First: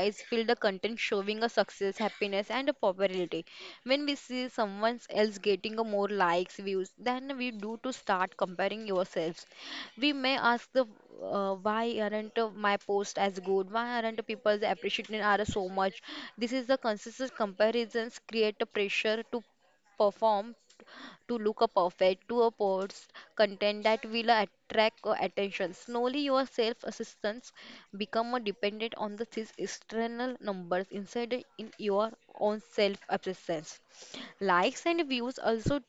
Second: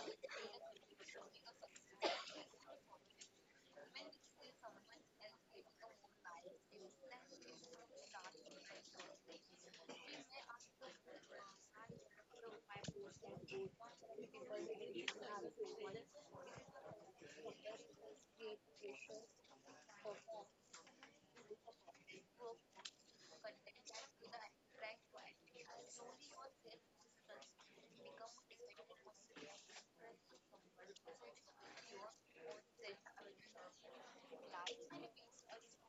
is filled the content showing a success, happiness and a popularity. When we see someone else getting a more likes, views than we do to start comparing yourselves. We may ask the why aren't my post as good? Why aren't people appreciating are so much? This is the consistent comparisons create a pressure to perform to look a perfect to a post content that will attract attention. Slowly your self-assistance become more dependent on the these external numbers instead in your own self-assistance. Likes and views also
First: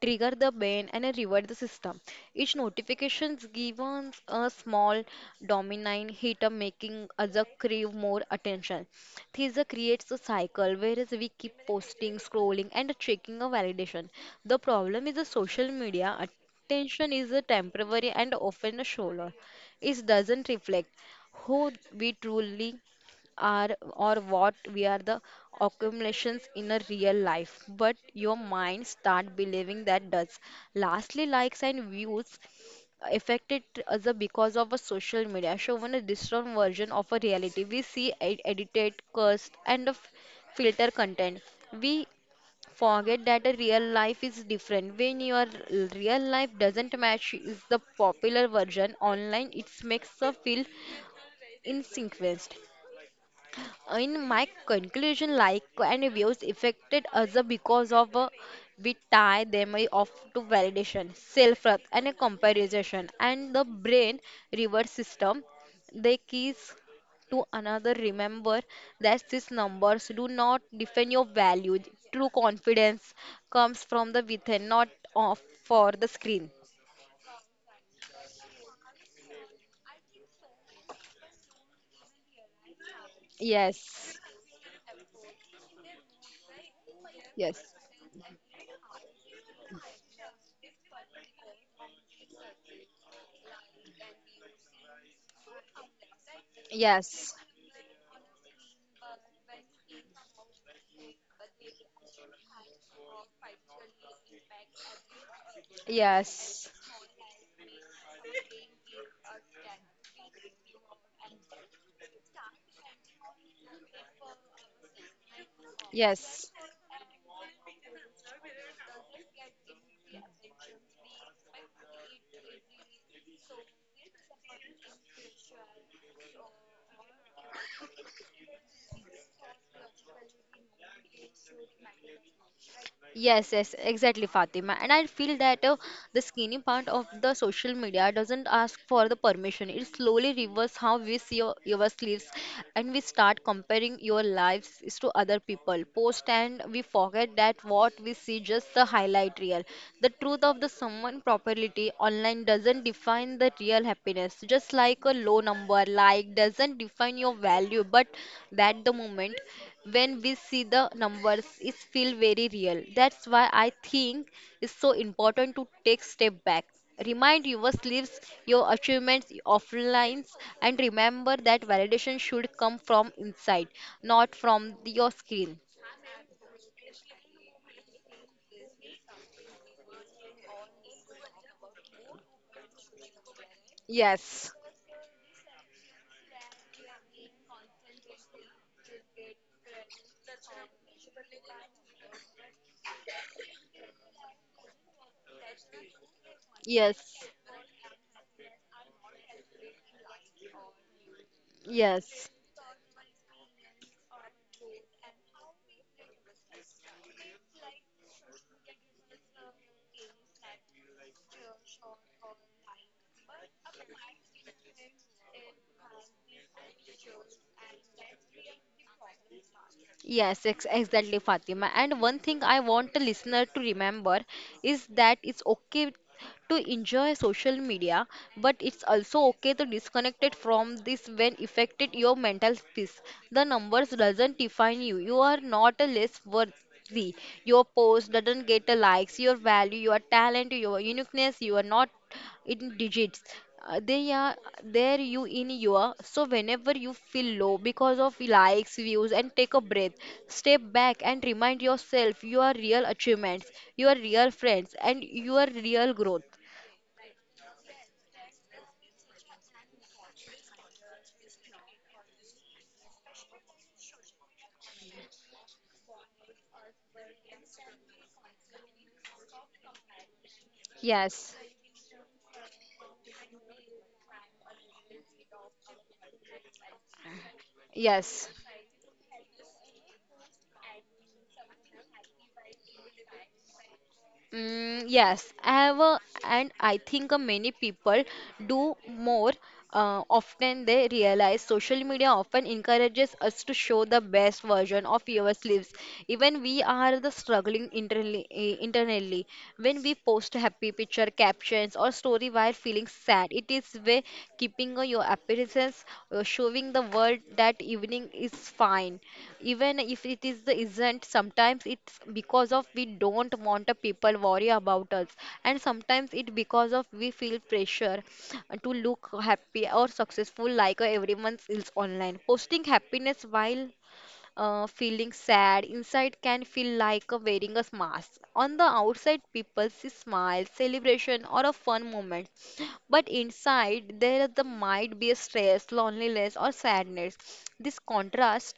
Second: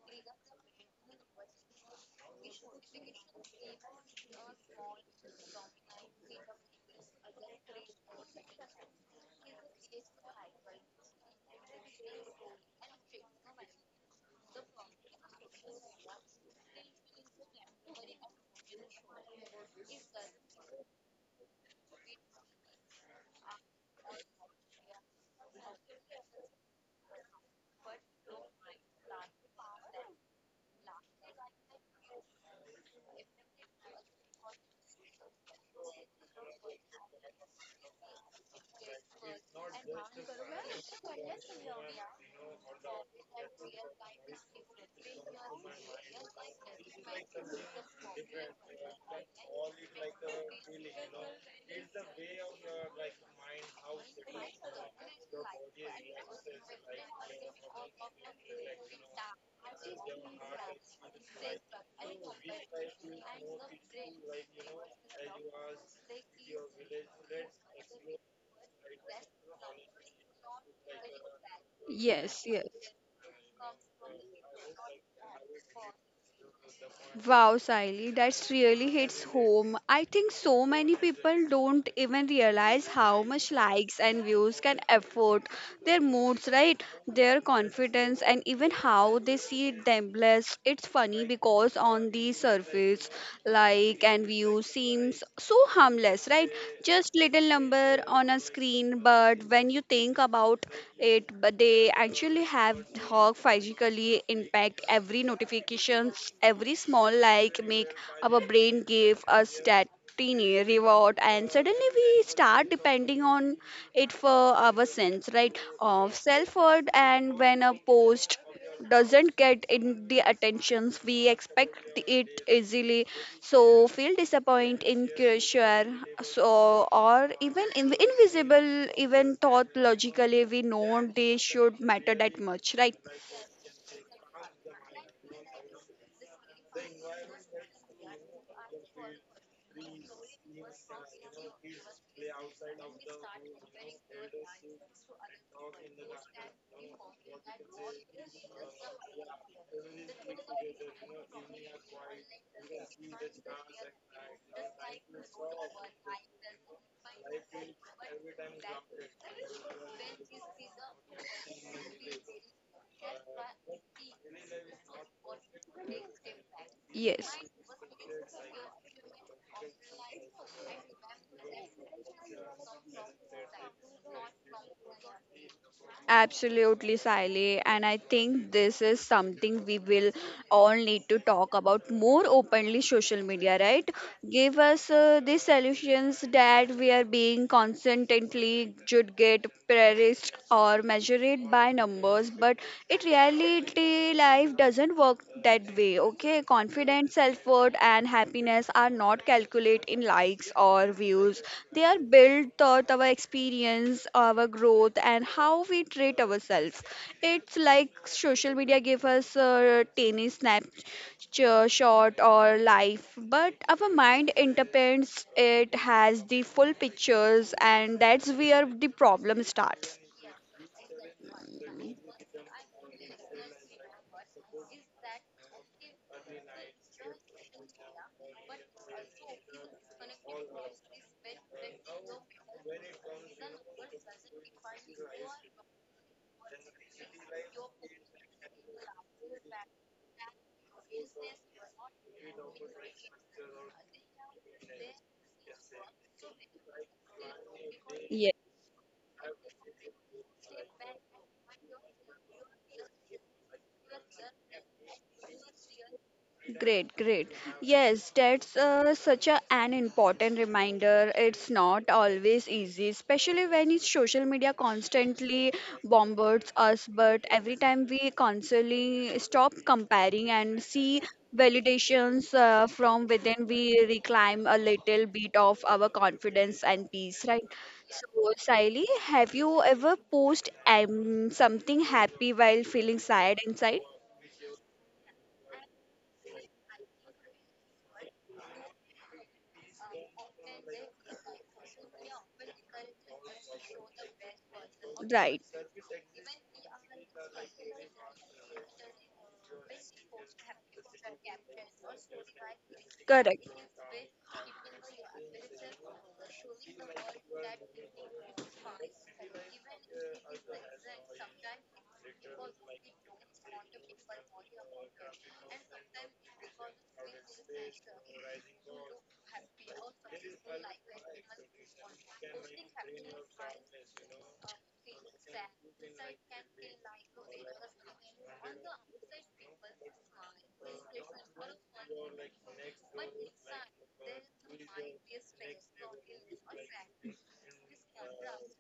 trigger the ban and reward the system. Each notifications gives a small dominant hit of making us crave more attention. This creates a cycle whereas we keep posting, scrolling and checking a validation. The problem is the social media attention is a temporary and often a shallow. It doesn't reflect who we truly are or what we are the accumulations in a real life, but your mind start believing that does lastly likes and views affected as a because of a social media shown a distorted version of a reality we see edited cursed and a filter content. We forget that a real life is different when your real life doesn't match is the popular version online. It makes us feel inconvenienced. In my conclusion, like and reviews affected us because of we tie them off to validation, self worth and a comparison and the brain reward system they keys to another. Remember that these numbers do not define your value. True Yes, yes. confidence comes from the within, not off for the screen. Wow, Siley, that's really hits home. I think so many people don't even realize how much likes Yes. and views can affect their moods, right? Their Yes. confidence and even how they see themselves. It's funny because on the surface like and view seems so harmless, right? Just Yes. little number on a screen, but when you think about it but they actually have how physically impact every notifications, Yes. every small like make our brain give us that tiny reward, and suddenly we start depending on it for our sense, right, of Yes. self worth. And when a post doesn't get in the attentions we expect, it easily so feel disappointed in so or even in invisible, even thought logically we know they should matter that much, right? Yes, yes, exactly, Fatima. And I feel that the skinny part of the social media doesn't ask for the permission. It slowly reverses how we see your lives, and we start comparing your lives is to other people post, and we forget that what we see just the highlight reel. The truth of the someone property online doesn't define the real happiness. Just like a low number like doesn't define your value, but that the moment when we see the numbers it feel very real. That's why I think it's so important to take step back, Yes. remind your sleeves your achievements offline, and remember that validation should come from inside, not from your screen. Absolutely, Sally. And I think this is something we will all need to talk about more openly, social media, right? Yes. Give us the solutions that we are being constantly should get praised or measured by numbers, but it reality life doesn't work that way. Okay, confidence, Yes. self worth, and happiness are not calculated in likes or views. They are Yes. built through our experience, our growth, and how we treat ourselves. It's like social media give us a tiny snapshot or life, but our mind interprets it has the full pictures, and that's where the problem starts. Yes, ex exactly, Fatima. And one thing I want the listener to remember is that it's okay to enjoy social media, but it's also okay to disconnect it from this when affected your mental peace. The numbers doesn't define you. You are not a less worth we your post doesn't get the likes, your value, your talent, your uniqueness, you are not in digits. They are there you in your so whenever you feel low because of likes views and take a breath, step back and remind yourself your real achievements, your real friends and your real growth. Great, great. Yes, that's such an important reminder. It's not always easy, especially when it's social media constantly bombards us. But every time we constantly stop comparing and see Yes, validations from within, we reclaim a little bit of our confidence and peace, right? So, yes. Siley, have you ever posted something happy while feeling sad inside? Mm, yes, I have a, and I think many people do more often they realize social media often encourages us to show the best version of ourselves even we are the struggling internally, eh, internally, when we post happy picture captions or story while feeling sad. It is way way, keeping your appearances, showing the world that evening is fine. Even if it is the isn't, sometimes it's because of we don't want the people worry about us, and sometimes it because of we feel pressure to look happy or successful like everyone else online. Posting happiness while feeling sad inside can feel like a wearing a mask. On the outside, people see smile, celebration, or a fun moment, but inside there is the might be a stress, loneliness, or sadness. This contrast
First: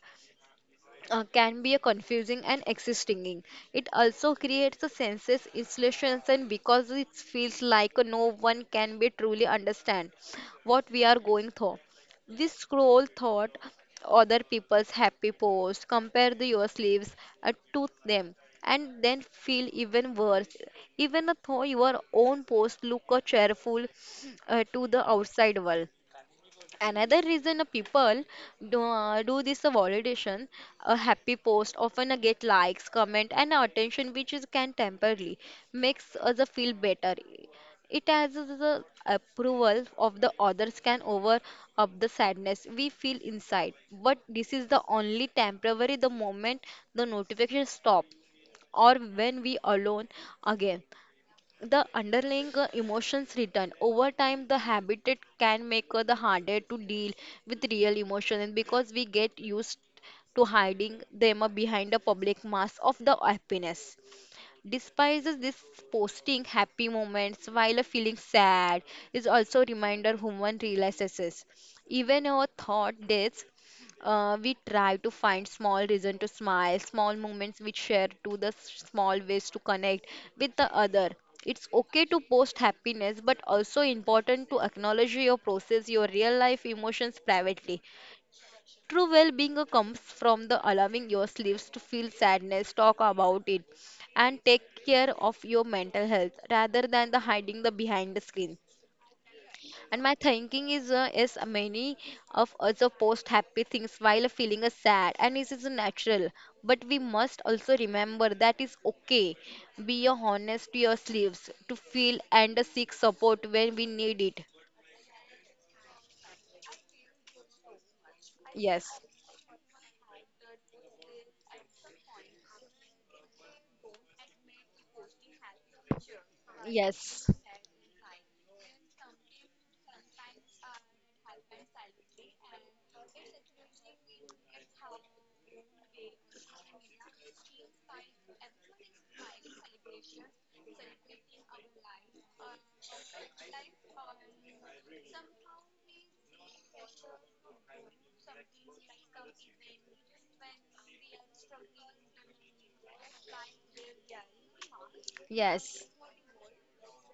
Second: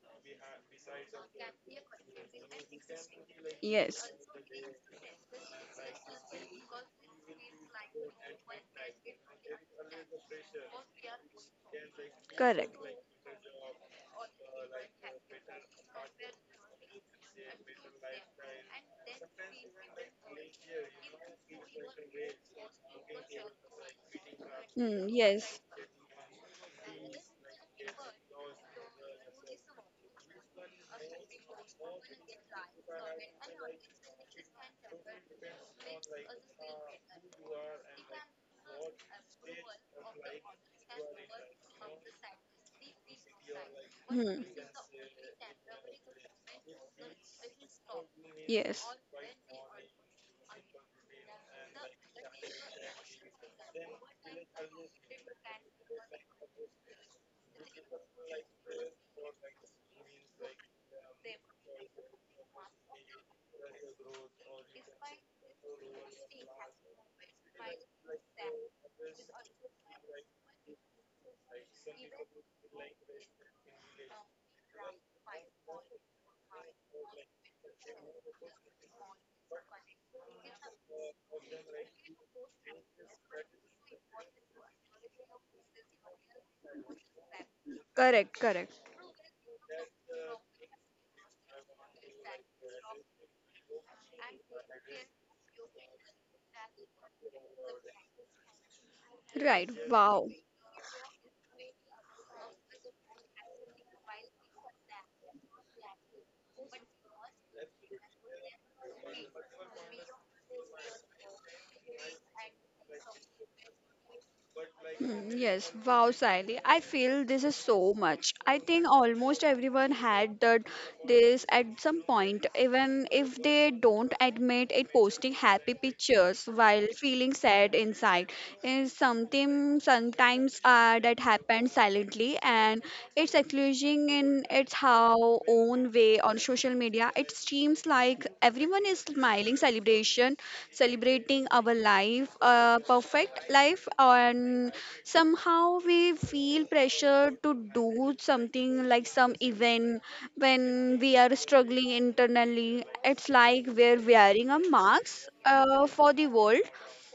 can be a confusing and existing. It. It Yes. also creates a senses installations and because it feels like no one can be truly understand what we are going through. This Correct. So when we. scroll thought other people's happy posts, compare the your sleeves to them and then feel even worse even though your own post look cheerful to Hmm. the Talk. Yes. outside About. world. Another reason a people do, do this validation, a happy post often get likes, comment, and attention, which is can temporarily makes us feel better. It has the approval of the others can over up the sadness we feel inside. But this is the only temporary. The moment the notification stop Yes. or when we alone again, the underlying emotions return. Over time the habit it can make the harder to deal with real emotion and because we get used to hiding them behind a public mask of the happiness despises this. Posting happy moments while feeling sad is also reminder human realizes even our thought days, we try to find small reason to smile, small moments we share to the small ways to connect with the other. It's okay to post happiness but also important to acknowledge your process, your real life emotions privately. Correct, correct. True well being comes from the allowing yourselves to feel sadness, talk about it, and take care of your mental health rather than the hiding the behind the screen. Right. And my Wow. thinking is many of us post happy things while feeling sad, and this is natural. But we must also remember that it's okay. Be honest to your sleeves to feel and seek support when we need it. Yes, wow, Sally. I feel this is so much. I think Yes, almost everyone had that this at some point, even if they don't admit it. Posting happy pictures while yes, feeling sad inside is something sometimes that happens silently, and it's acknowledging in it's how own fun way. On social media it seems like everyone is smiling, celebration celebrating our life, perfect life, and somehow we feel pressure to do something like some event when we are struggling internally. It's like we're wearing a mask yes. For the world,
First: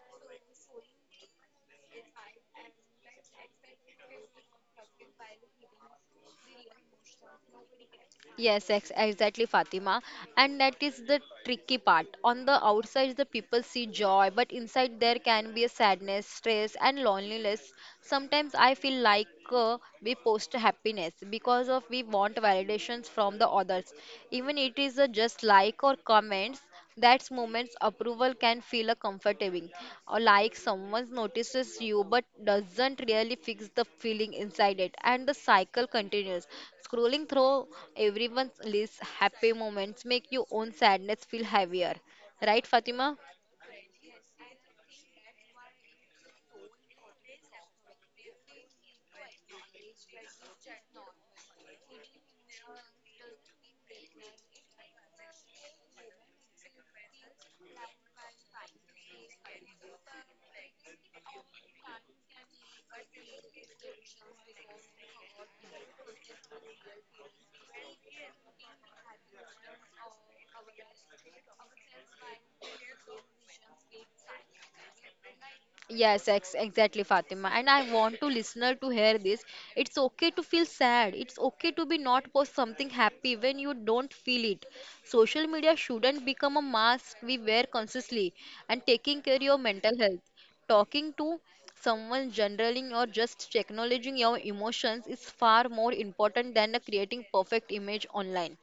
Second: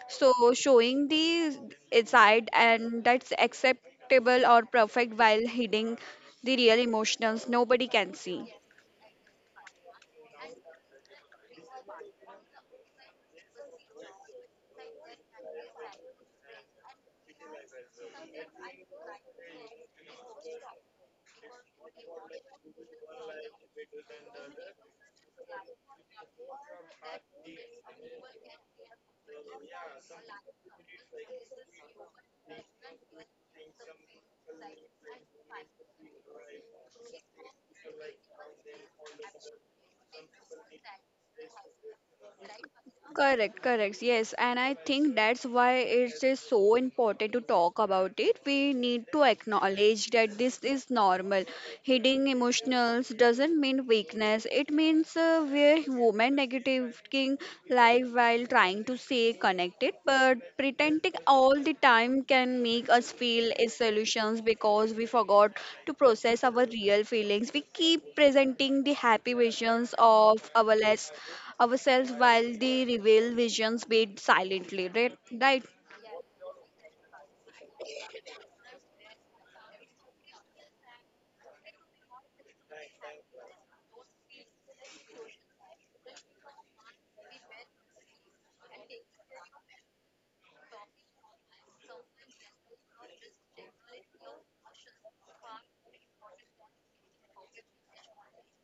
so showing the side and that's acceptable or perfect while hiding the real emotions nobody can see. Yes, ex exactly, Fatima. And that is the tricky part. On the outside, the people see joy, but inside there can be a sadness, stress, and loneliness. Sometimes I feel like we post happiness because of we want validations from the others, even it is just like or comments. That moment's approval can feel a comforting, or like someone notices you but doesn't really fix the feeling inside it, and the cycle continues. Scrolling through everyone's list, happy moments make your own sadness feel heavier. Right, Fatima? Correct, correct. Yes, and I think that's why it is so important to talk about it. We need to acknowledge that this is normal. Hiding emotionals doesn't mean weakness. It means we're human negating life while trying to stay connected, but pretending all the time can make us feel solutions because we forgot to process our real feelings. We keep presenting the happy versions of our lives ourselves while the reveal visions beat silently, right, right, Yes, ex exactly, Fatima. And I want to listener to hear this. It's okay to feel sad. It's okay to be not post something happy when you don't feel it. Social media shouldn't become a mask we wear consciously. And taking care of your mental health, talking to someone, generaling or just acknowledging your emotions is far more important than creating perfect image online.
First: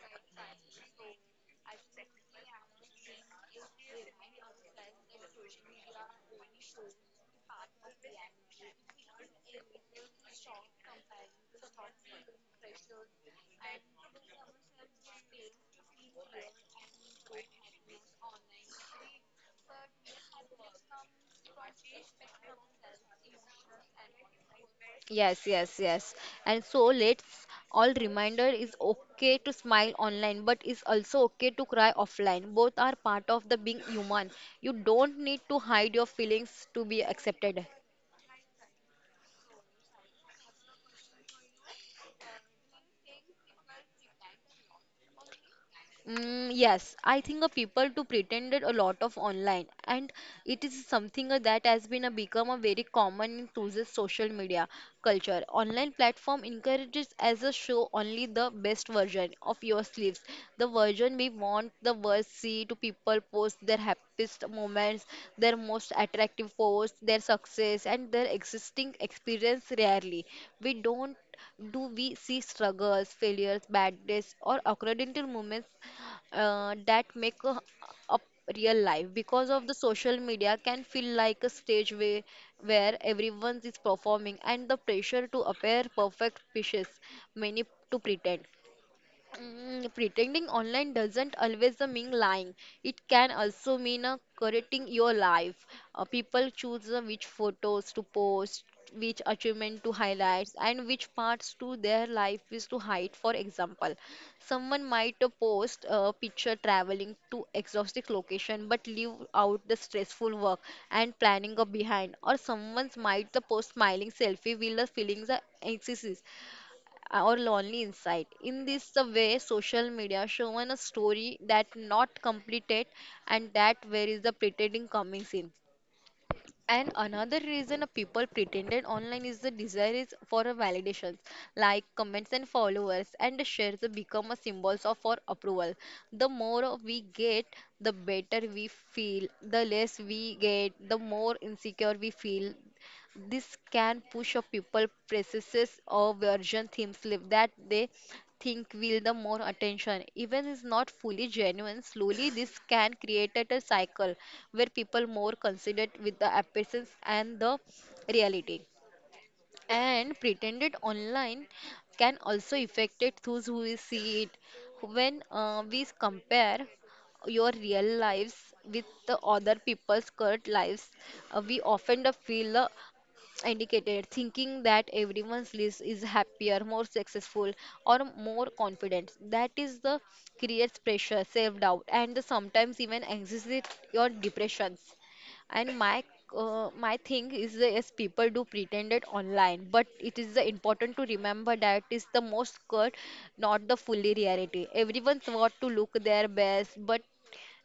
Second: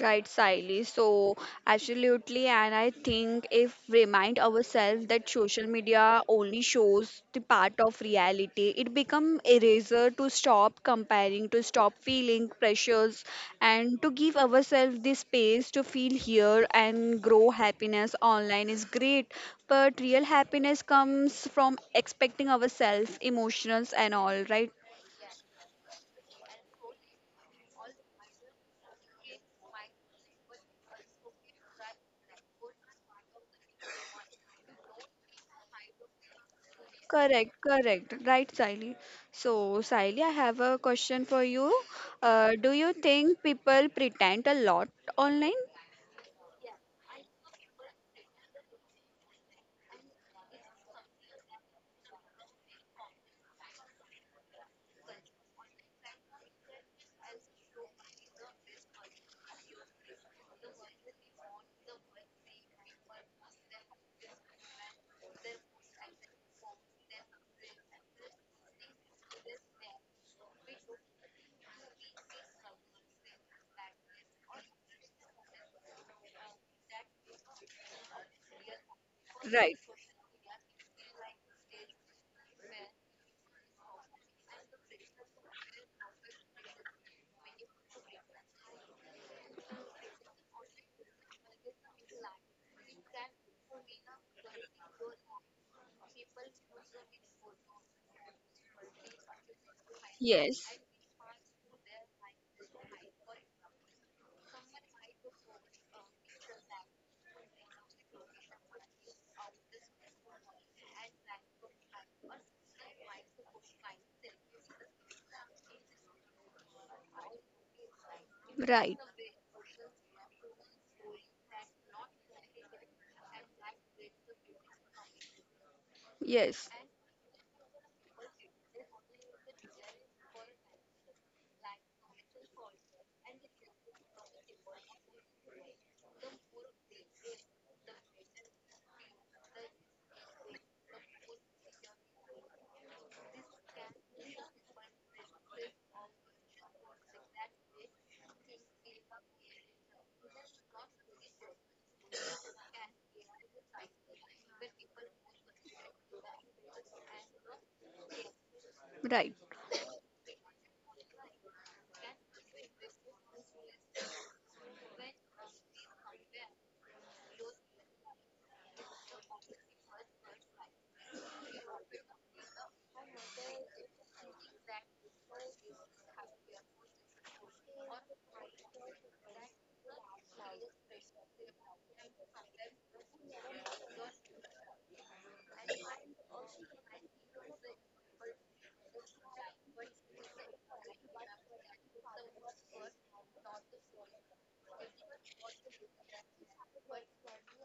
right silently. So absolutely, and I think if remind ourselves that social media only shows the part of reality, it become eraser to stop comparing, to stop feeling pressures, and to give ourselves the space to feel here and grow. Happiness online is great, but real happiness comes from expecting ourselves emotions and all, right? Yes, yes, yes. And so let's all reminder is okay to smile online, but is also okay to cry offline. Both are part of the being human. You don't need to hide your feelings to be Correct, accepted. correct. Right, Sally. So, Sally, I have a question for you. Do you think people pretend a lot online? Mm, yes, I think a people to pretended a lot of online, and it is something that has been a become a very common in today's social media culture. Online platform encourages as a show only the best version of your sleeves, the version we want the world see to people post their happiest moments, their most attractive posts, their success, and their existing experience rarely. We don't do we see struggles, failures, bad days, or accidental moments that make up real life? Because of the Right. social media can feel like a stage way where everyone is performing and the pressure to appear perfect pushes many to pretend. Mm, pretending online doesn't always mean lying. It can also mean curating your life. People choose which photos to post, which achievement to highlight, Yes. and which parts to their life is to hide. For example, someone might post a picture traveling to exotic location but leave out the stressful work and planning of behind, or someone's might the post smiling selfie will the feelings are anxious or lonely inside. In this Right. the way, social media shown a story that not completed, and that where is the pretending comes in. Yes. And another reason a people pretended online is the desire is for a validation, like comments and followers, and the shares become a symbols of our approval. The more we get, the better we feel. The less we get, the more insecure we feel. This can push a people processes or version themes live that they think will the more attention. Even is not fully genuine. Slowly, this can create at a cycle where people more considered with the appearance and the reality. Right. And pretended online can also affect it those who will see it. When we compare your real lives with the other people's current lives, we often the feel the indicated thinking that everyone's list is happier more successful or more confident that is the creates pressure self doubt and the sometimes even anxiety or depressions and my thing is that yes people do pretend it online but it is the important to remember that is the most cut not the fully reality everyone's want to look their best but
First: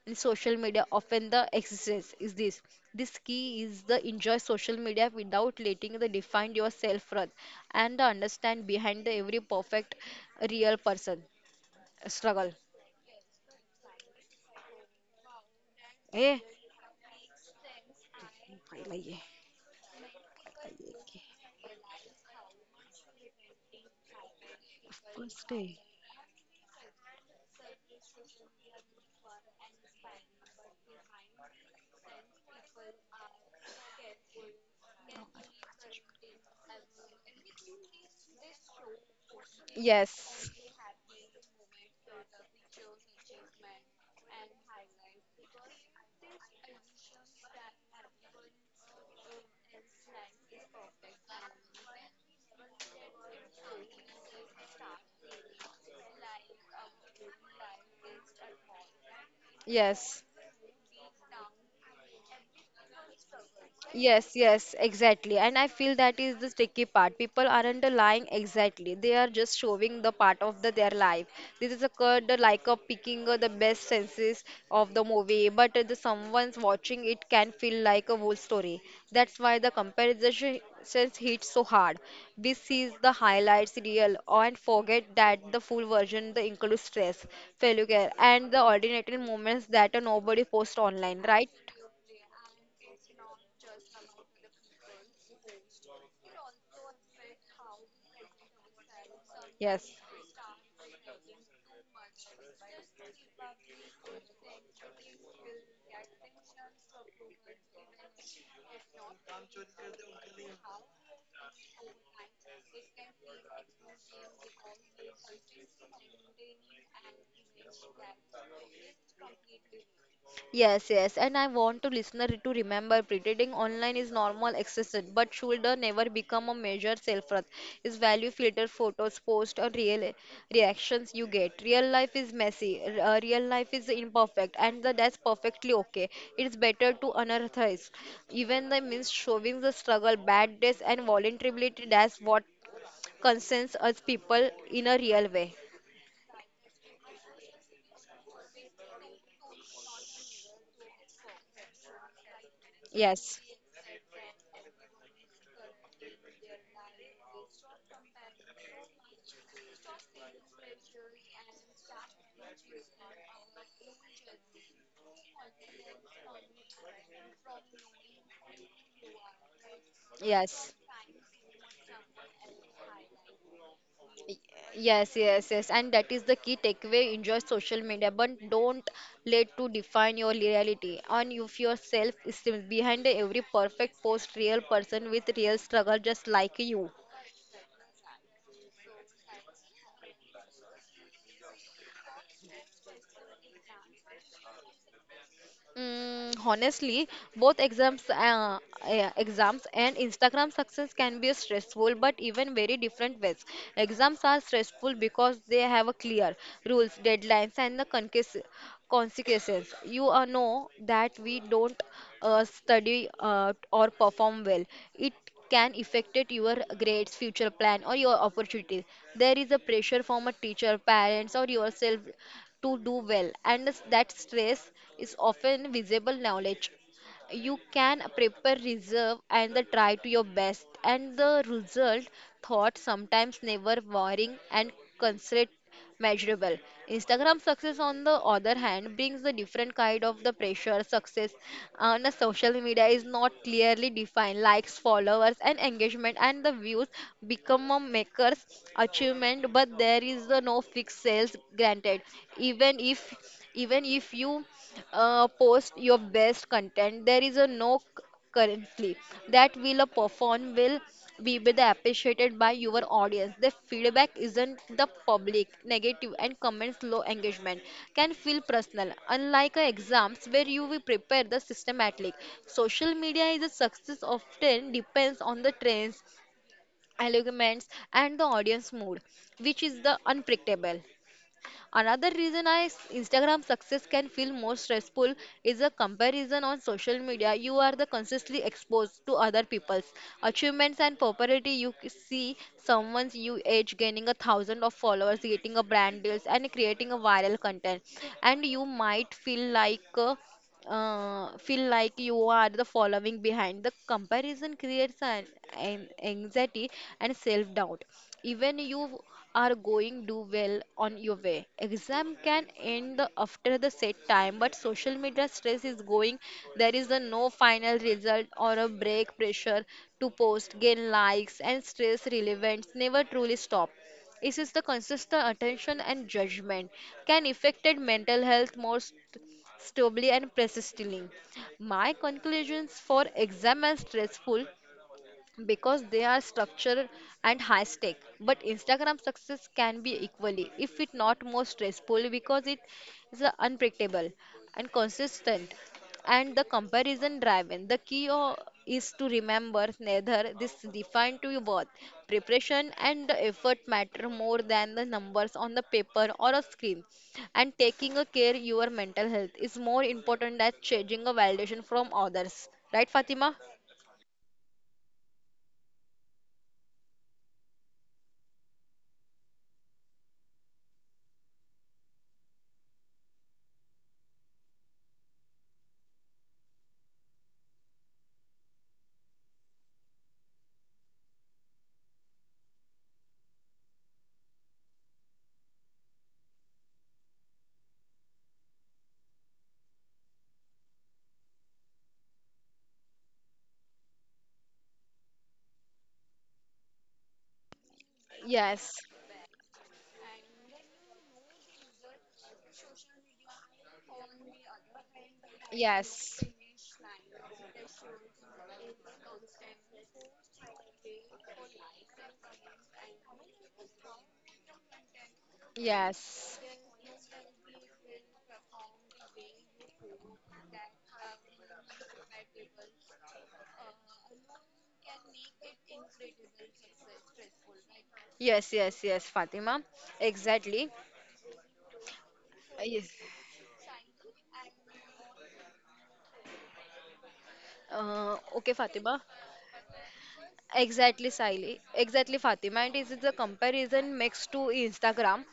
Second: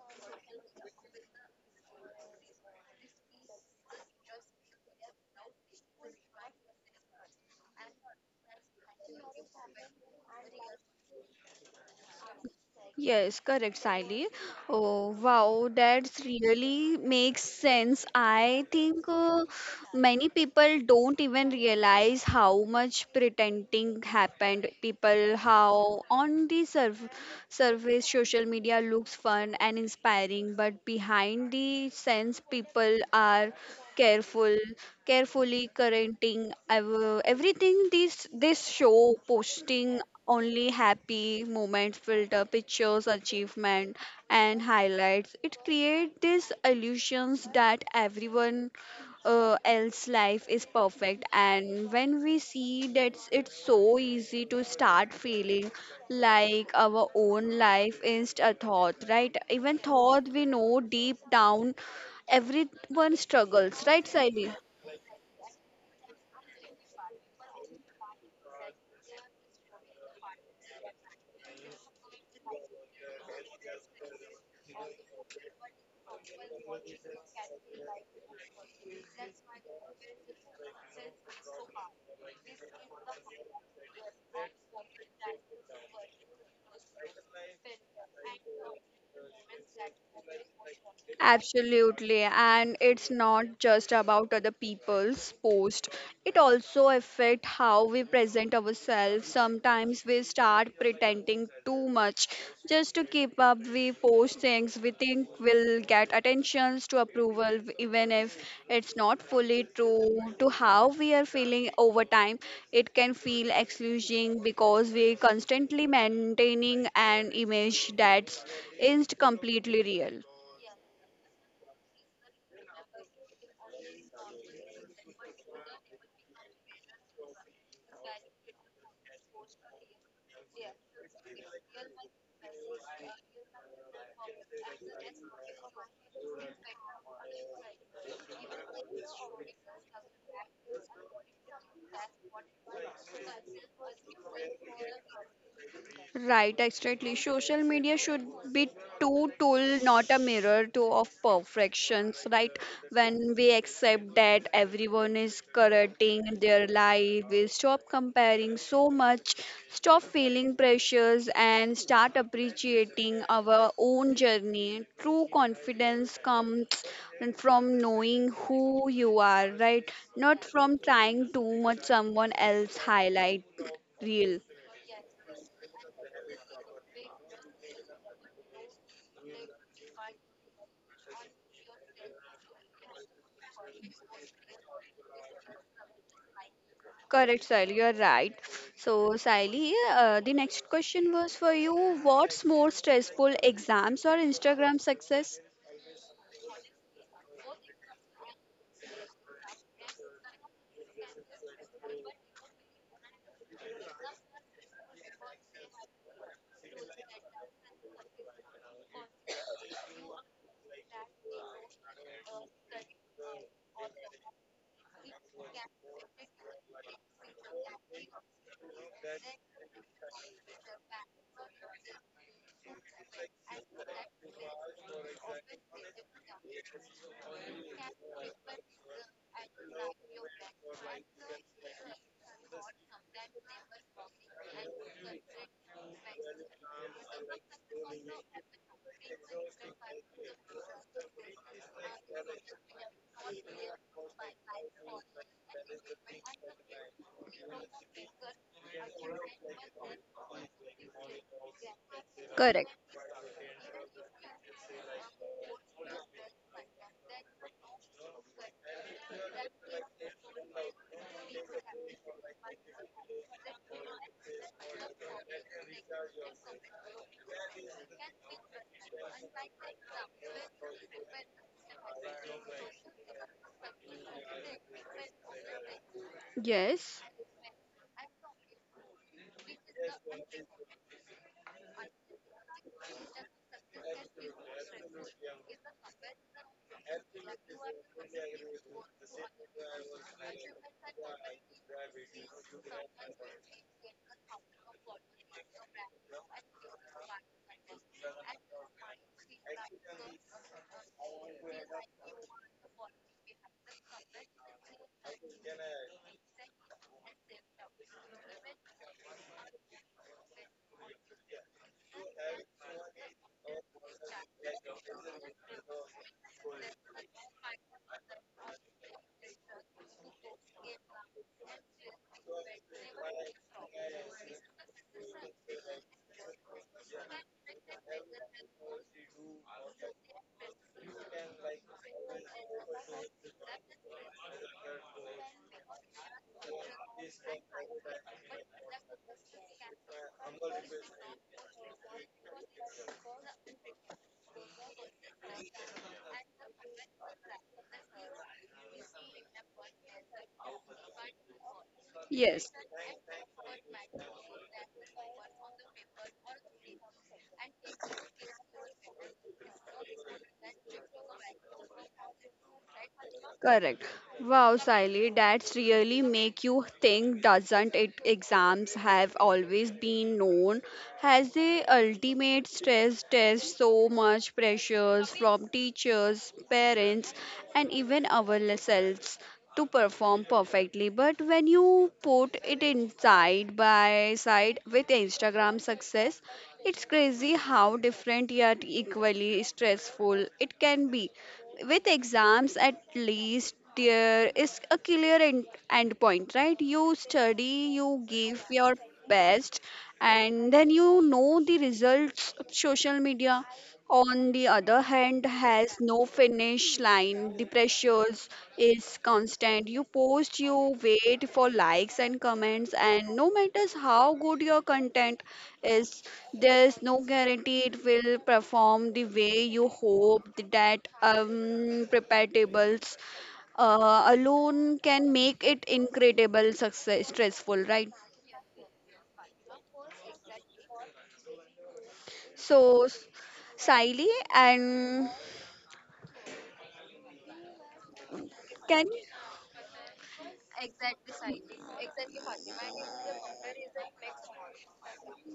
in social media often the existence is this key is the enjoy social media without letting the define your self worth and the understand behind the every perfect real person struggle Yes, correct, Sally. Oh, wow, that's eh really makes sense. I think many people don't even realize how much pretending happened. People, how on the surface social media looks fun and inspiring, but behind the scenes, people are careful, carefully correcting everything this show, posting yes only happy moments, filter pictures, achievement, and highlights. It creates these illusions that everyone else life is perfect, and when we see that, it's so easy to start feeling like our own life is a thought, right? Even yes. thought we know deep down everyone struggles, right, Yes, Saili? yes, exactly. And I feel that is the tricky part. People aren't lying exactly. They are just showing the part of the, their life. This is occurred like a picking the best senses of the movie, but the someone's watching it can feel like a whole story. That's why the comparison says hit so hard. This is the highlights real and forget that the full version the includes stress, failure care, and the ordinary moments that nobody posts online, right? Absolutely, and it's not just about other people's post. It also affect how we present ourselves. Yes. Sometimes we start pretending too much just to keep up. We post things we think will get attentions to approval, even if it's not fully true to how we are feeling over time. It can feel excluding because we are constantly maintaining an image that's isn't completely real. Yes, yes, and I want to listener to remember pretending online is normal exercise, but should never become a major self-worth. Is value filter photos, post or real reactions you get. Real life is messy. Real life is imperfect, and the, that's perfectly okay. It's better to unearthize. Even the means showing the struggle, bad days, and vulnerability. That's what concerns us people in a real way. Right, exactly. Social media should be two tool, not a mirror to of perfections, right? When Yes, we accept that everyone is correcting their life, we stop comparing so much, stop feeling pressures, and start appreciating our own journey. True confidence comes from knowing who you are, right? Not yes. from trying too much someone else highlight real. Yes, yes, yes, and that is the key takeaway. Enjoy social media, but don't let to define your reality. And if your self esteem behind every perfect post, real person with real struggle, just like you. Correct, Sahil, you're right. So, Sahili, the next question was for you. What's more stressful, exams or Instagram success? Mm, honestly, both exams, exams and Instagram success can be stressful, but even very different ways. Exams are stressful because they have a clear rules, deadlines, and the consequences. You know that we don't study or perform well. It can affect it your grades, future plan, or your opportunities. There is a pressure from a teacher, parents, or yourself to do well, and that stress is often visible knowledge you can prepare reserve and the try to your best and the result thought sometimes never worrying and considered measurable. Instagram success on the other hand brings the different kind of the pressure success on the social media is not clearly defined likes followers and engagement and the views become a maker's achievement but there is the no fixed sales granted Correct. even if you post your best content there is a no c- currently that will perform will be with appreciated by your audience the feedback isn't the public negative and comments low engagement can feel personal unlike exams where you will prepare the systematic social media is a success often depends on the trends Yes, algorithms and the audience mood which is the unpredictable. Another reason I Instagram success can feel more stressful is a comparison on social media. You are the constantly exposed to other people's achievements and popularity. See someone's you age gaining a thousand of followers, getting a brand deals, and creating a viral content, and you might feel like. Feel like you are the following behind. The comparison creates an anxiety and self doubt. Even you are going do well on your way. Exam can end the, after the set time, but social media stress is going. There is a no final result or a break pressure to post, gain likes, and stress relevance never truly stop. This is the consistent attention and judgment can affect mental health stably and persistently. My conclusions for exam are stressful because they are structured and high stake but instagram success can be equally if it not more stressful because it is unpredictable and consistent and the comparison driven is to remember neither this defined to your worth yes. preparation and the effort matter more than the numbers on the paper or a screen and taking a care your mental health is more important than changing a validation from others right fatima. Correct. Wow, Sally, that's really make you think, doesn't it? Exams have always been known as the ultimate stress test, so much pressures from teachers, parents, and even ourselves to perform perfectly. But when you put it in side by side with Instagram success, it's crazy how different yet equally stressful it can be. With exams, at least there is a clear end point, right? You study, you give your Yes. best, and then you know the results. Of social media on the other hand, has no Yes, finish line. The pressures is constant. You post, you wait for likes and comments, and no matters how good your content is, yes, there's no guarantee it will perform the way you hope. That preparables alone can make it incredible success stressful, right? yes, yes, yes, Fatima. Exactly. So, Yes. Siley, and Okay, can. Fatima. Exactly, Siley. Exactly, Fatima. And this is a comparison makes to Instagram.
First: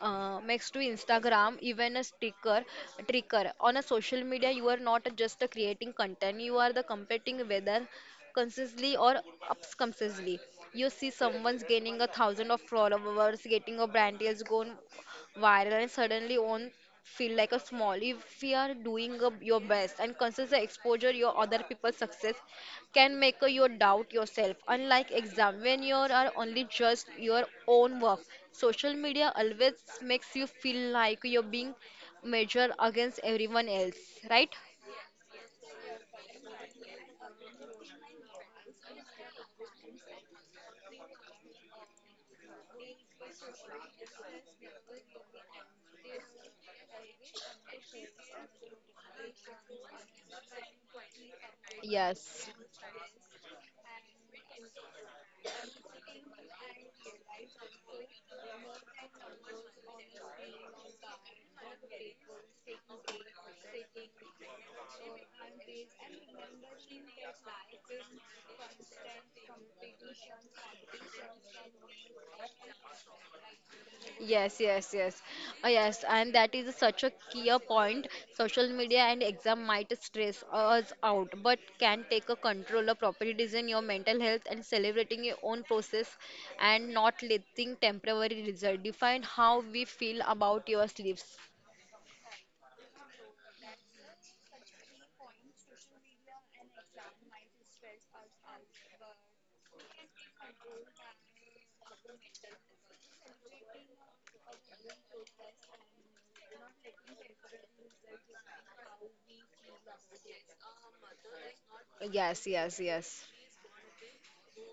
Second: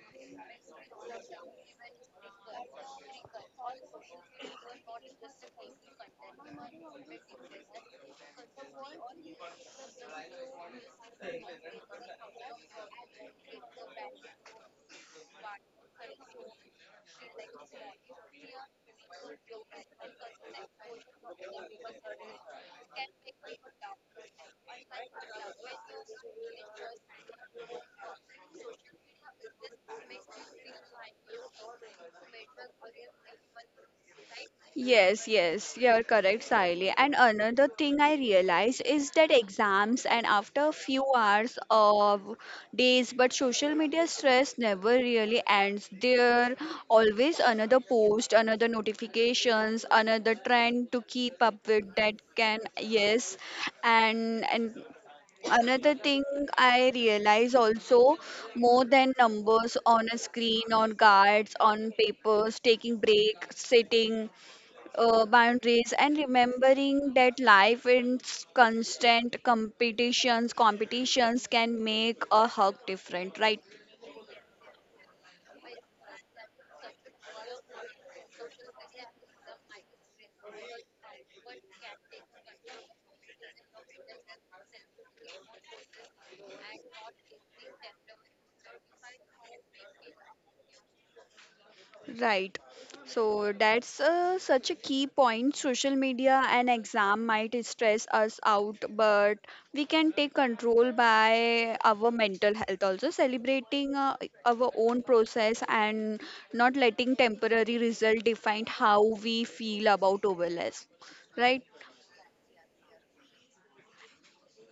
Makes to Instagram, even a sticker, tricker. On a social media, you are not just creating content, you are the competing whether consciously or subconsciously. You see someone's gaining a thousand of followers, getting a brand deal's gone viral, and suddenly on feel like a small if we are doing a, your best and consider the exposure your other people's success can make a, your doubt yourself unlike exam when you are only just your own work social media always makes you feel like you're being measured against everyone else right Yes, yes, you're correct, Sahili. And another thing I realized is that exams and after a few hours of days, but social media stress never really ends. There always another post, another notifications, another trend to keep up with that yes. can. Yes, and another thing I realize also, more than numbers on a screen, on cards, on papers, taking break, sitting boundaries, and remembering that life in constant competitions can make a hug different, right? Yes, yes, yes. Yes, and that is such a key a point. Social media and exam might stress us out, but can take a control of property design your mental health and celebrating your own process and not letting temporary result define how we feel about your sleeps. Right, so that's such a key point. Social media and exam might stress us out, but we can take control by our mental health, also celebrating our own process, and not letting temporary result define how we feel about overless, right? Yes, yes, yes.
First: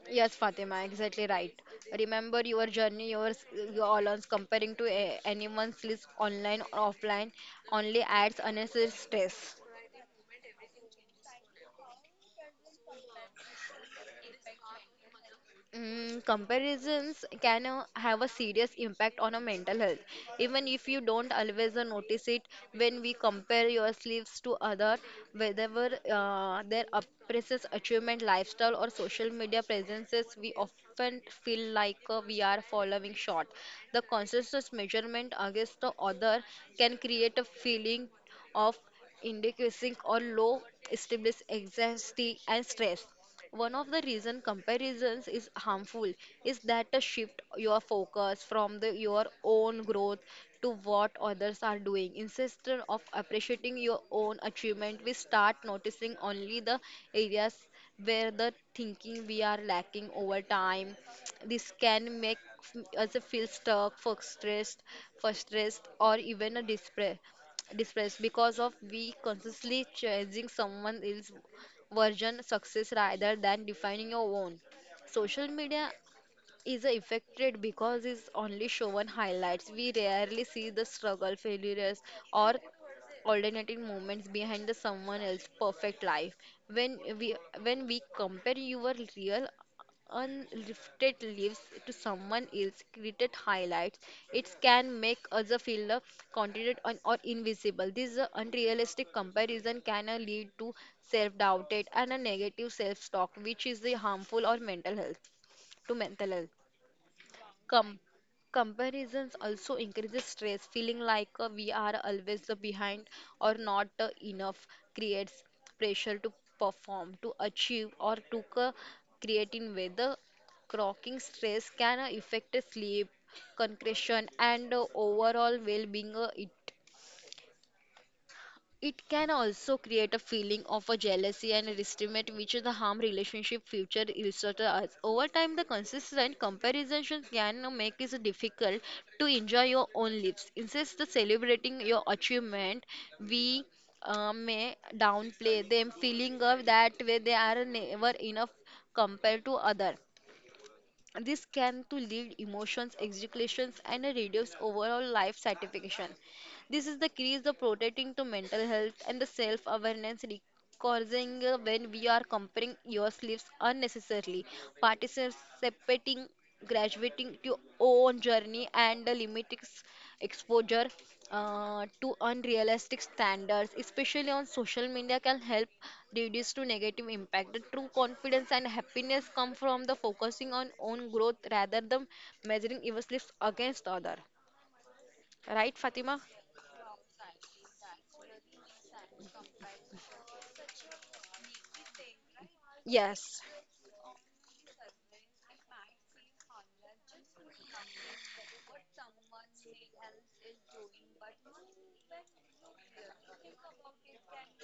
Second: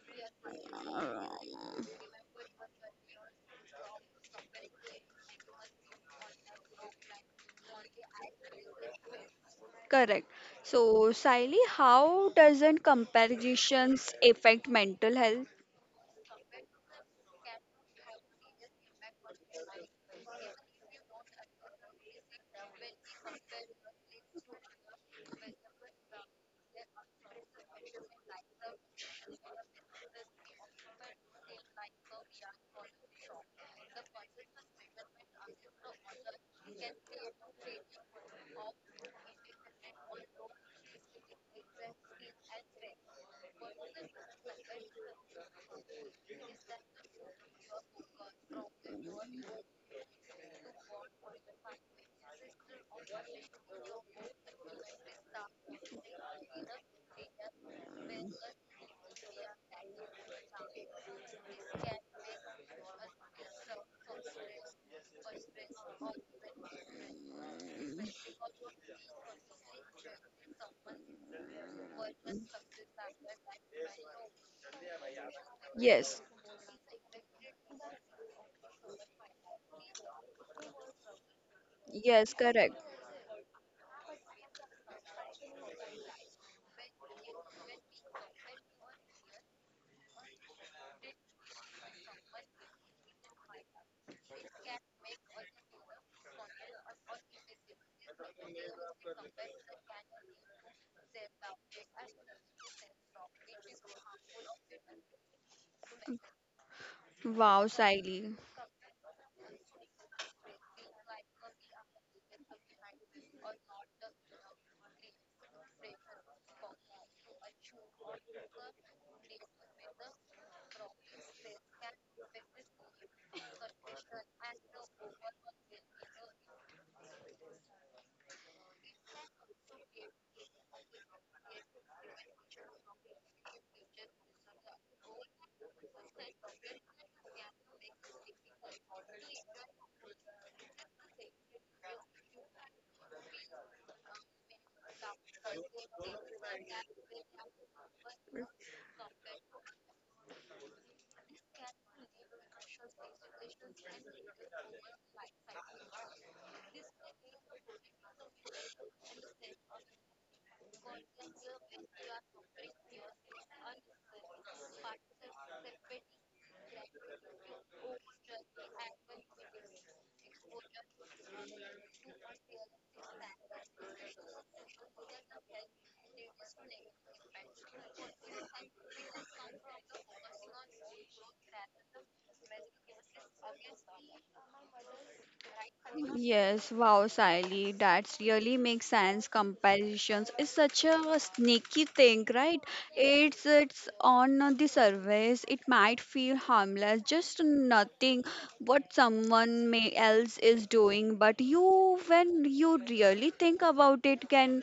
Yes, Fatima, exactly right. Remember your journey, yours, your allowance comparing to a, anyone's list online or offline only adds unnecessary stress. Correct. So, Siley, how doesn't comparisons affect mental health? Mm, comparisons can have a serious impact on our mental health even if you don't always notice it when we compare your sleeves to other whether their appraises achievement lifestyle or social media presences we often feel like we are falling short the conscious measurement against the other can create a feeling of inadequacy or low established anxiety and stress. One of the reason comparisons is harmful is that a shift your focus from the, your own growth to what others are doing. Instead of appreciating your own achievement, we start noticing only the areas where the thinking we are lacking over time. This can make us feel stuck, frustrated, or even a despair depressed because of we consciously chasing someone else version success rather than defining your own. Social media Yes, is affected because it's only shown highlights. We rarely see the struggle, failures, yes, or correct. alternating moments behind the someone else's perfect life. When we when we compare your real unlifted lives to someone else created highlights, it can make us feel confident or invisible. This unrealistic comparison can lead to self-doubt and a negative self-talk, which is harmful or mental health to mental health. Wow, Com- Siley. Comparisons also increases stress feeling like we are always the behind or not enough creates pressure to perform to achieve or to create in weather croaking stress can affect sleep concentration, and overall well-being it it can also create a feeling of a jealousy and a resentment which is the harm relationship future illustrator us. Over time, the consistent comparison can make it difficult to enjoy your own lives. Instead of celebrating your achievement, we may downplay them, feeling of that way they are never enough compared to other. This can to lead emotions, executions, and a reduce overall life satisfaction. This is the key is protecting to mental health and the self awareness causing when we are comparing your sleeves unnecessarily, participating, graduating to your own journey and the exposure to unrealistic standards, especially on social media, can help reduce to negative impact. The true confidence and happiness come from the focusing on own growth rather than measuring your sleeves against other. Right, Fatima? Yes, wow, Sai entirely. That really makes sense. Comparisons is such a sneaky thing, right? Yes. It's on the surface. It might feel harmless, just nothing what someone may else is doing. But you, when you really think about it, can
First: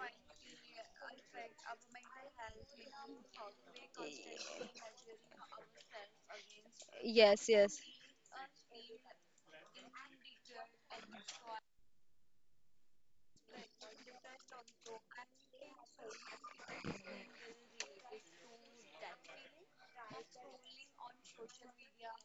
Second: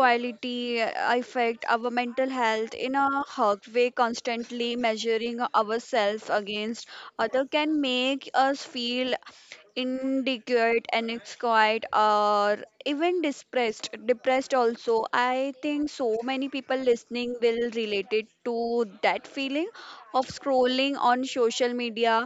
quality affect our mental health in a hard way. Constantly measuring ourselves against other Yes, can yes. make us feel inadequate, and it's quite or even depressed also. I think so many people listening will relate it to that feeling of scrolling on social media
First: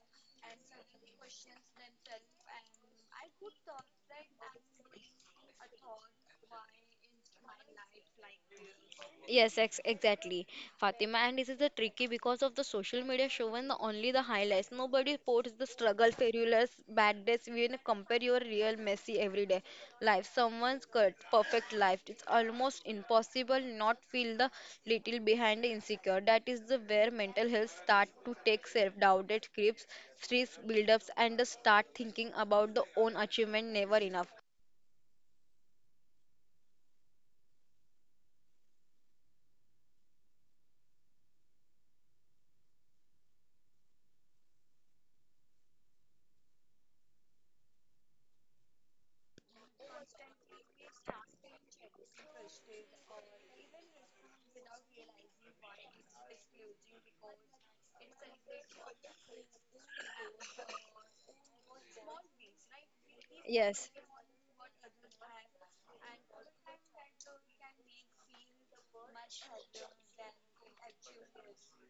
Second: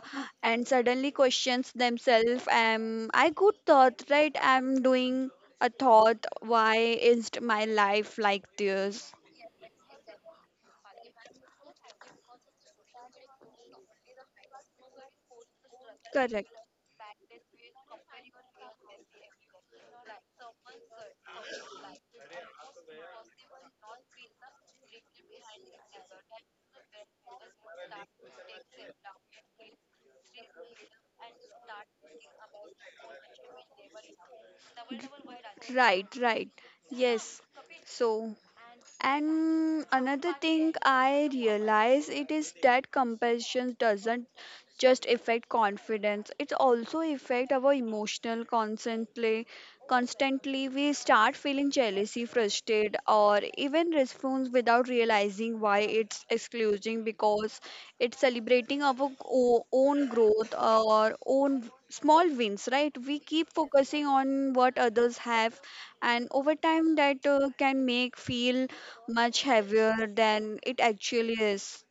and suddenly questions themselves, am I good thought, right? I'm doing a thought. Why is my life like this? Yes, ex exactly, Fatima. And this is the tricky because of the social media showing the, only the highlights. Nobody posts the struggle, Correct. failures, bad days. Compare your real messy everyday life. Someone's cut, perfect life. It's almost impossible not feel the little behind insecure. That is the where mental health start to take self-doubt, it creeps, stress buildups, and the start thinking about the own achievement never enough. Right, right. Yes. So, and another thing I realize it is that compassion doesn't just affect confidence. It also affect our emotional constantly. Constantly we start feeling jealousy, frustrated, or even response without realizing why. It's excluding because it's celebrating our own growth, our own small wins, right? We keep Yes. focusing on what others have, and over time that can make feel much heavier than it actually is.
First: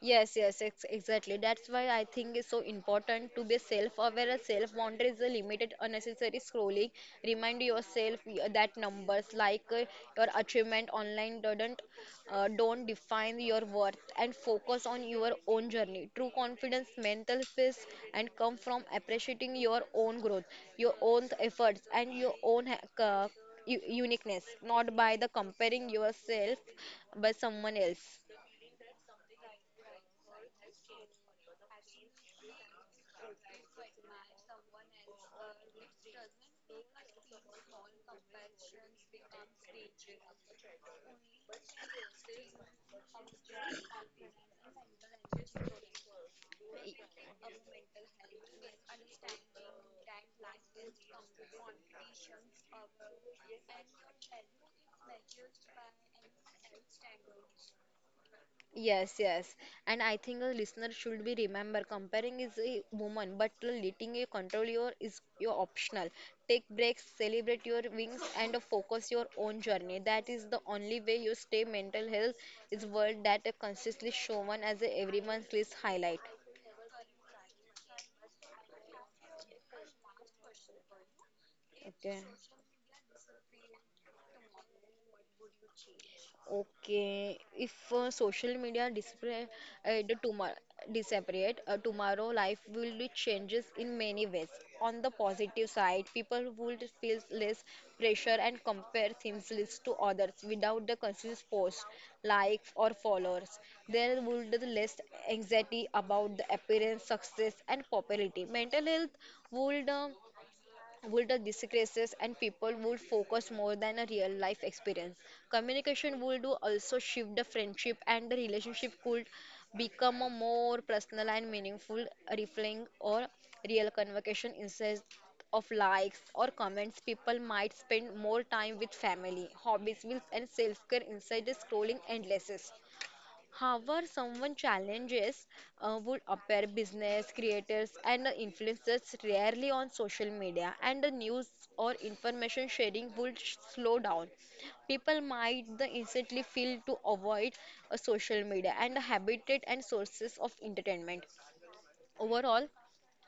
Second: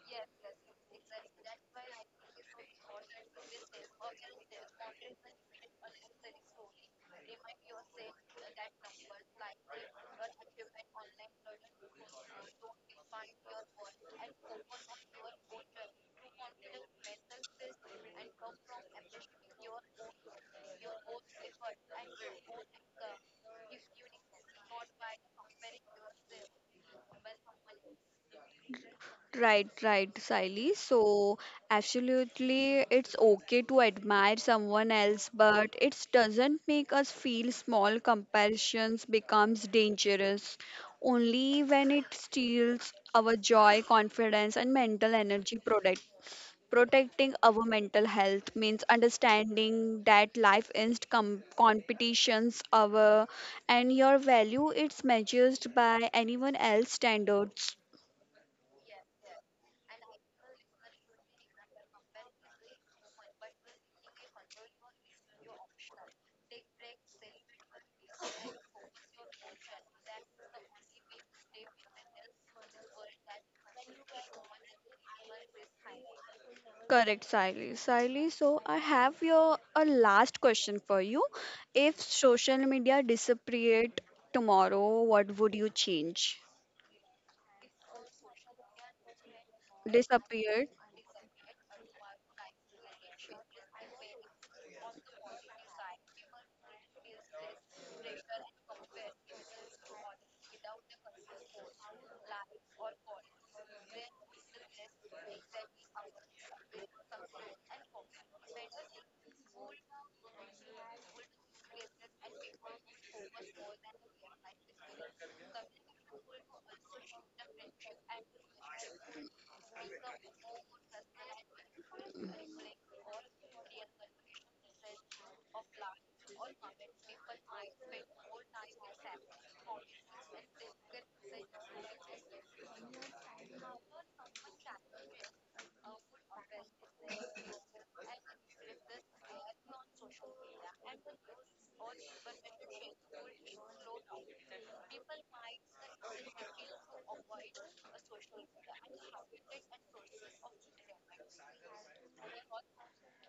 Yes, yes, ex exactly. That's why I think it's so important to be self-aware. And self is a limited unnecessary scrolling. Remind that numbers, like your achievement online doesn't don't define your worth and focus on your own journey true confidence mental peace and come from appreciating your own growth your own efforts and your own uniqueness not by the comparing yourself by someone else. Right, right, Siley. So, absolutely, it's okay to admire someone else, but it doesn't make us feel small. Comparisons becomes dangerous only when it steals our joy, confidence, and mental energy. Protecting our mental health means understanding that life is competitions our, and your value it's measured by anyone else standards. Yes, yes. And I think a listener should be remember comparing is a woman, but letting you control your is your optional. Take breaks, celebrate your wings, and focus your own journey. That is the only way you stay mental health is world that a consciously shown as a everyone's list highlight. Correct, Siley. Siley, so I have your a last question for you. If Okay. social media disappeared tomorrow, what would you change? Okay, if social media disappear, the tomorrow Disappeared? disappeared, tomorrow life will be changes in many ways. On the positive side, people would feel less pressure and compare themselves to others without the conscious post, likes or followers. There would be less anxiety about the appearance, success and popularity. Mental health would uh, would disgraces and people would focus more than a real life experience communication would do also shift the friendship and the relationship could become a more personal and meaningful reflecting or real conversation instead of likes or comments people might spend more time with family hobbies meals and self-care instead of scrolling endlessly. However, someone challenges would appear business creators and influencers rarely on social media, and the news or information sharing would slow down. People might the instantly feel to avoid social media and the habitat and sources of entertainment. Overall,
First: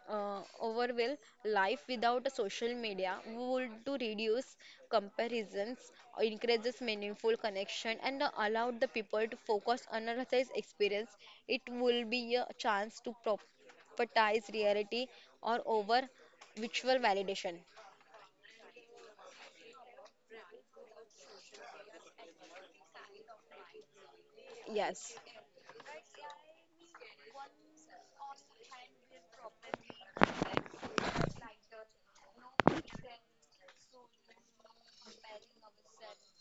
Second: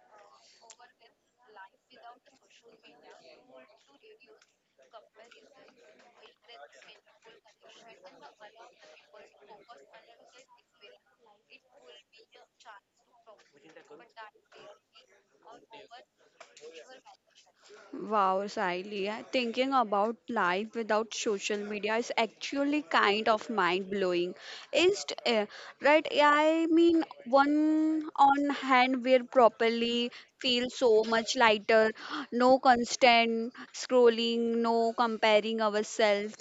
overwhelm life without a social media would to reduce comparisons encourages meaningful connection and allow the people to focus on a realized experience. It will be a chance to propertize reality or over virtual validation. Wow, Sahili, I- thinking about life without social media is actually kind of mind-blowing. Yes. Inst eh, right? I mean, one on hand, we're properly feel so much lighter. No constant scrolling, no comparing ourselves.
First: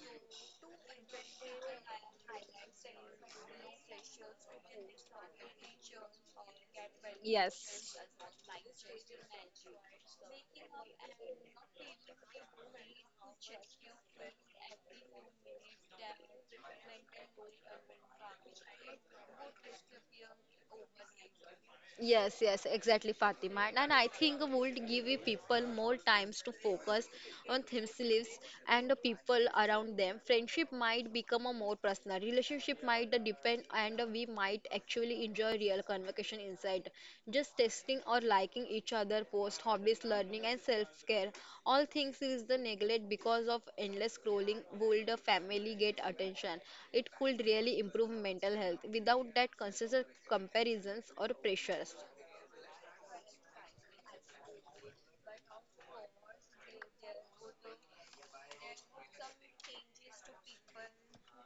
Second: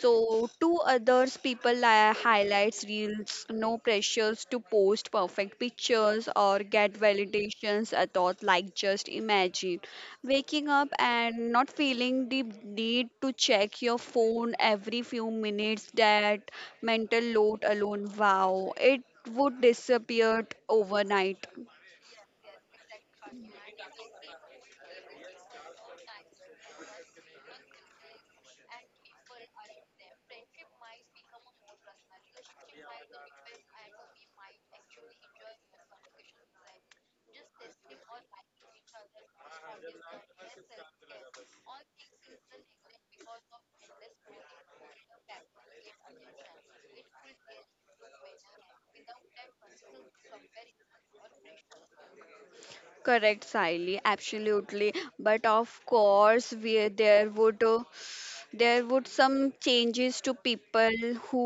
So to others, people highlights reels, no pressures to post perfect pictures or get validations. Yes. I thought like just imagine waking up and not feeling the need to check your phone every few minutes. That mental load alone, wow, it would disappear overnight. Yes, yes, exactly, Fatima. And I think would give you people more times to focus on themselves and the people around them. Friendship might become a more personal relationship might depend and we might actually enjoy real conversation instead. Just testing or liking each other post hobbies, learning and self-care. All things is the neglect because of endless scrolling would a family get attention. It could really improve mental health without that constant comparisons or pressures. Correct, Siley, absolutely. But of course, we there would some changes to people who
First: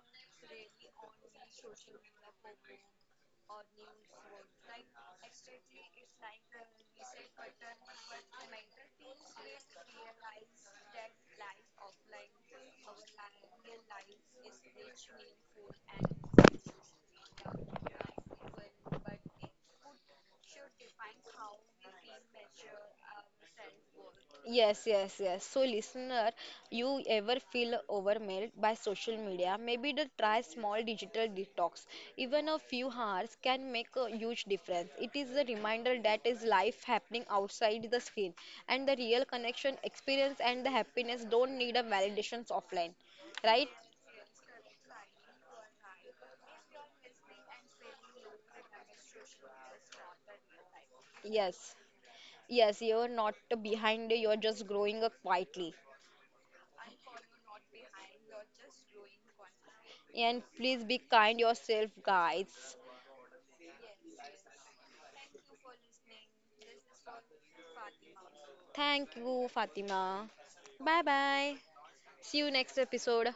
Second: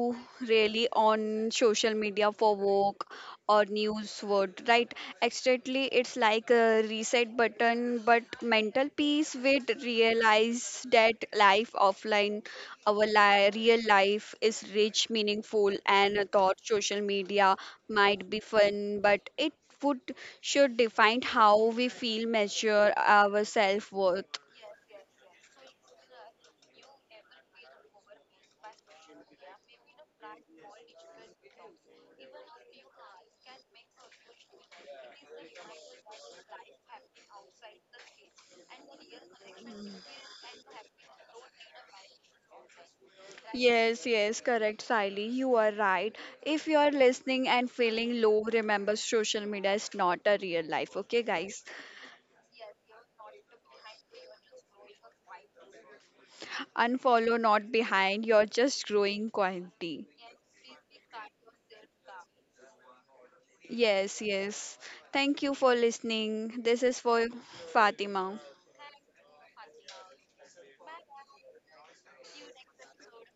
really on social media for work or news word, right? Exactly, it's like a reset button, but mental peace would realize that life offline, our real life is rich, meaningful, and a thought social media might be fun, but it would should define how we feel measure our self-worth. Yes, yes, yes. So, listener, you ever feel overwhelmed by social media? Maybe the try small digital detox. Even a few hours can make a huge difference. It is a reminder that is life happening outside the screen, and the real connection, experience, and the happiness don't need a validations offline, right? Yes, yes, correct, Siley. You are right. If you are listening and feeling low, remember social media is not a real life. Okay, guys? Yes. Yes, you're not behind, you're just growing up quietly. Unfollow, not behind. You're just growing quality. And please be kind yourself, guys. Yes, yes. Thank you for listening. This is for Fatima. Thank you, Fatima. Bye bye. See you next episode.